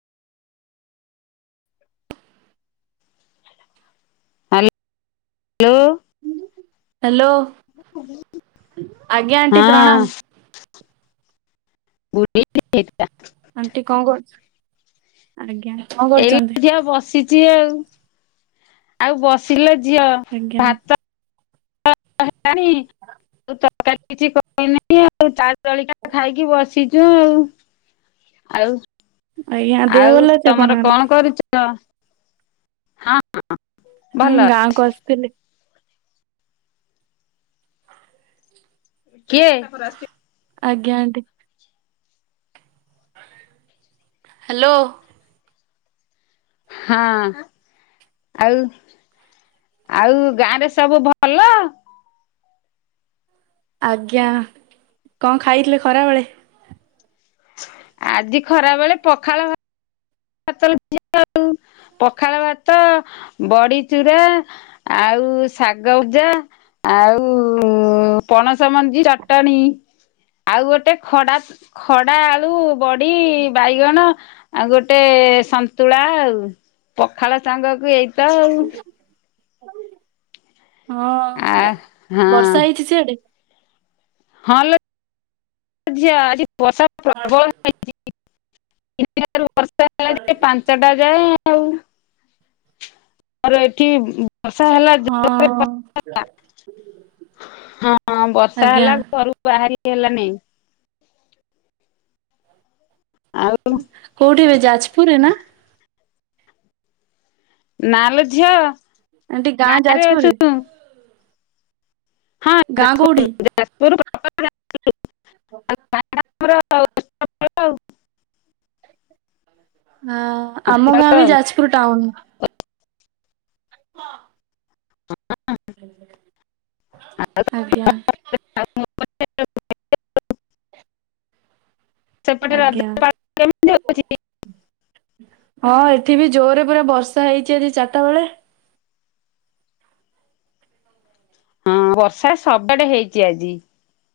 ହାଲ୍ ଲୋ। ହ୍ୟାଲୋ! ଆଜ୍ଞା ଆଣ୍ଟି ହଁ ପ୍ରଣାମ। ଆଣ୍ଟି କଣ କର [inaudible] ଆଜ୍ଞା, କଁ ଏଇଲେ କରୁଚନ୍ତି? ଝିଅ ବସିଚି ଆଉ। ଆଉ ବସିଲି ଲୋ ଝିଅ। ଆଜ୍ଞା ଭାତ [inaudible] ତରକାରୀ କିଛି କରିନେଇ ଆଉ। ଚା' ଜଳଖିଆ ଖାଇକି ବସି ଚୁ ଆଉଁ। ଆଉ ଆଜ୍ଞା ଦେହ ଭଲ -ଆଉ ଅଛି ତମର ଆପଣଙ୍କର? କଣ କରୁଚ? [unintelligible] ହଁ, ହଁ। ହୁଁ, ଗାଁ କୁ ଆସିଥିଲି। କିଏ? ଆଜ୍ଞା, ଆଣ୍ଟି। ହ୍ୟାଲୋ। ହଁ, ଆଉ। ଆଉ ଗାଁରେ ସବୁ ଭଲ? ଆଜ୍ଞା, କଣ ଖାଇଥିଲେ ଖରାବେଳେ? ଆଜି ଖରା ବେଳେ ପଖାଳ ଭା [inaudible] ଉଁ ପଖାଳ ଭାତ, ବଡି ଚୁରା ଆଉ ଶାଗଉଜା, ଆଉ-ଉଁ ପଣସ ମଞ୍ଜି ଚଟଣି। ଆଉ ଗୋଟେ ଖଡା, ଖଡା ଆଳୁ-ଉ ବଡି, ବାଇଗଣ, ଆଉ ଗୋଟ୍ ଟେ-ଏ ସନ୍ତୁଳା ଆଉ, ପଖାଳ ସାଙ୍ଗକୁ ଏଇତ ଆଉ। ଆ ହଁ, ହଁ ବର୍ଷା ହେଇଛି ସିଆଡେ? ହଁ ଲୋ, ଝିଅ ଆଜି ବର୍ଷା ପ୍ରବଳ। [inaudible] ତିନି [inaudible] ବର୍ଷା ହେଲା ଯେ, ପାଞ୍ଚଟା ଯାଏଁ ଆଉଁ ମର ଏଠି ଉଁ-ବ୍ ବର୍ଷା ହେଲା ଜ [inaudible] ହଁ ହଁ, ବର୍ଷା ଆଜ୍ଞା ହେଲା ଘରୁ ବାହାରି ହେଲାନେଇଁ। ଆଉ-ଉ। କଉଠି ଏବେ ଯାଜ୍ ପୁରରେ ନା? ନା ଲୋ ଝିଅ। ଆଣ୍ଟି ଗାଁ ଗାଁରେ ଯାଜପୁର ଅଛୁ ରେ! ଗାଁ କଉଠି? ଯାଜ୍ ପୁର୍ ପା ହଁ, ଆମ ଗାଁ ବି ଯାଜ୍ ପୁର୍ ଟାଉନ୍। [inaudible] ଆଜ୍ଞା। [inaudible] ସେପଟେ ରଜ ଆଜ୍ଞା ପାଳ କେମିତି ହଉଚି? ହଁ, ଏଠି ବି ଜୋର୍ ରେ ପୁରା ବର୍ଷା ହେଇଚି ଆଜି ଚାର୍ ଟା ବେଳେ। ହଁ, ବର୍ଷା ସବୁଆଡେ ହେଇଚି ଆଜି।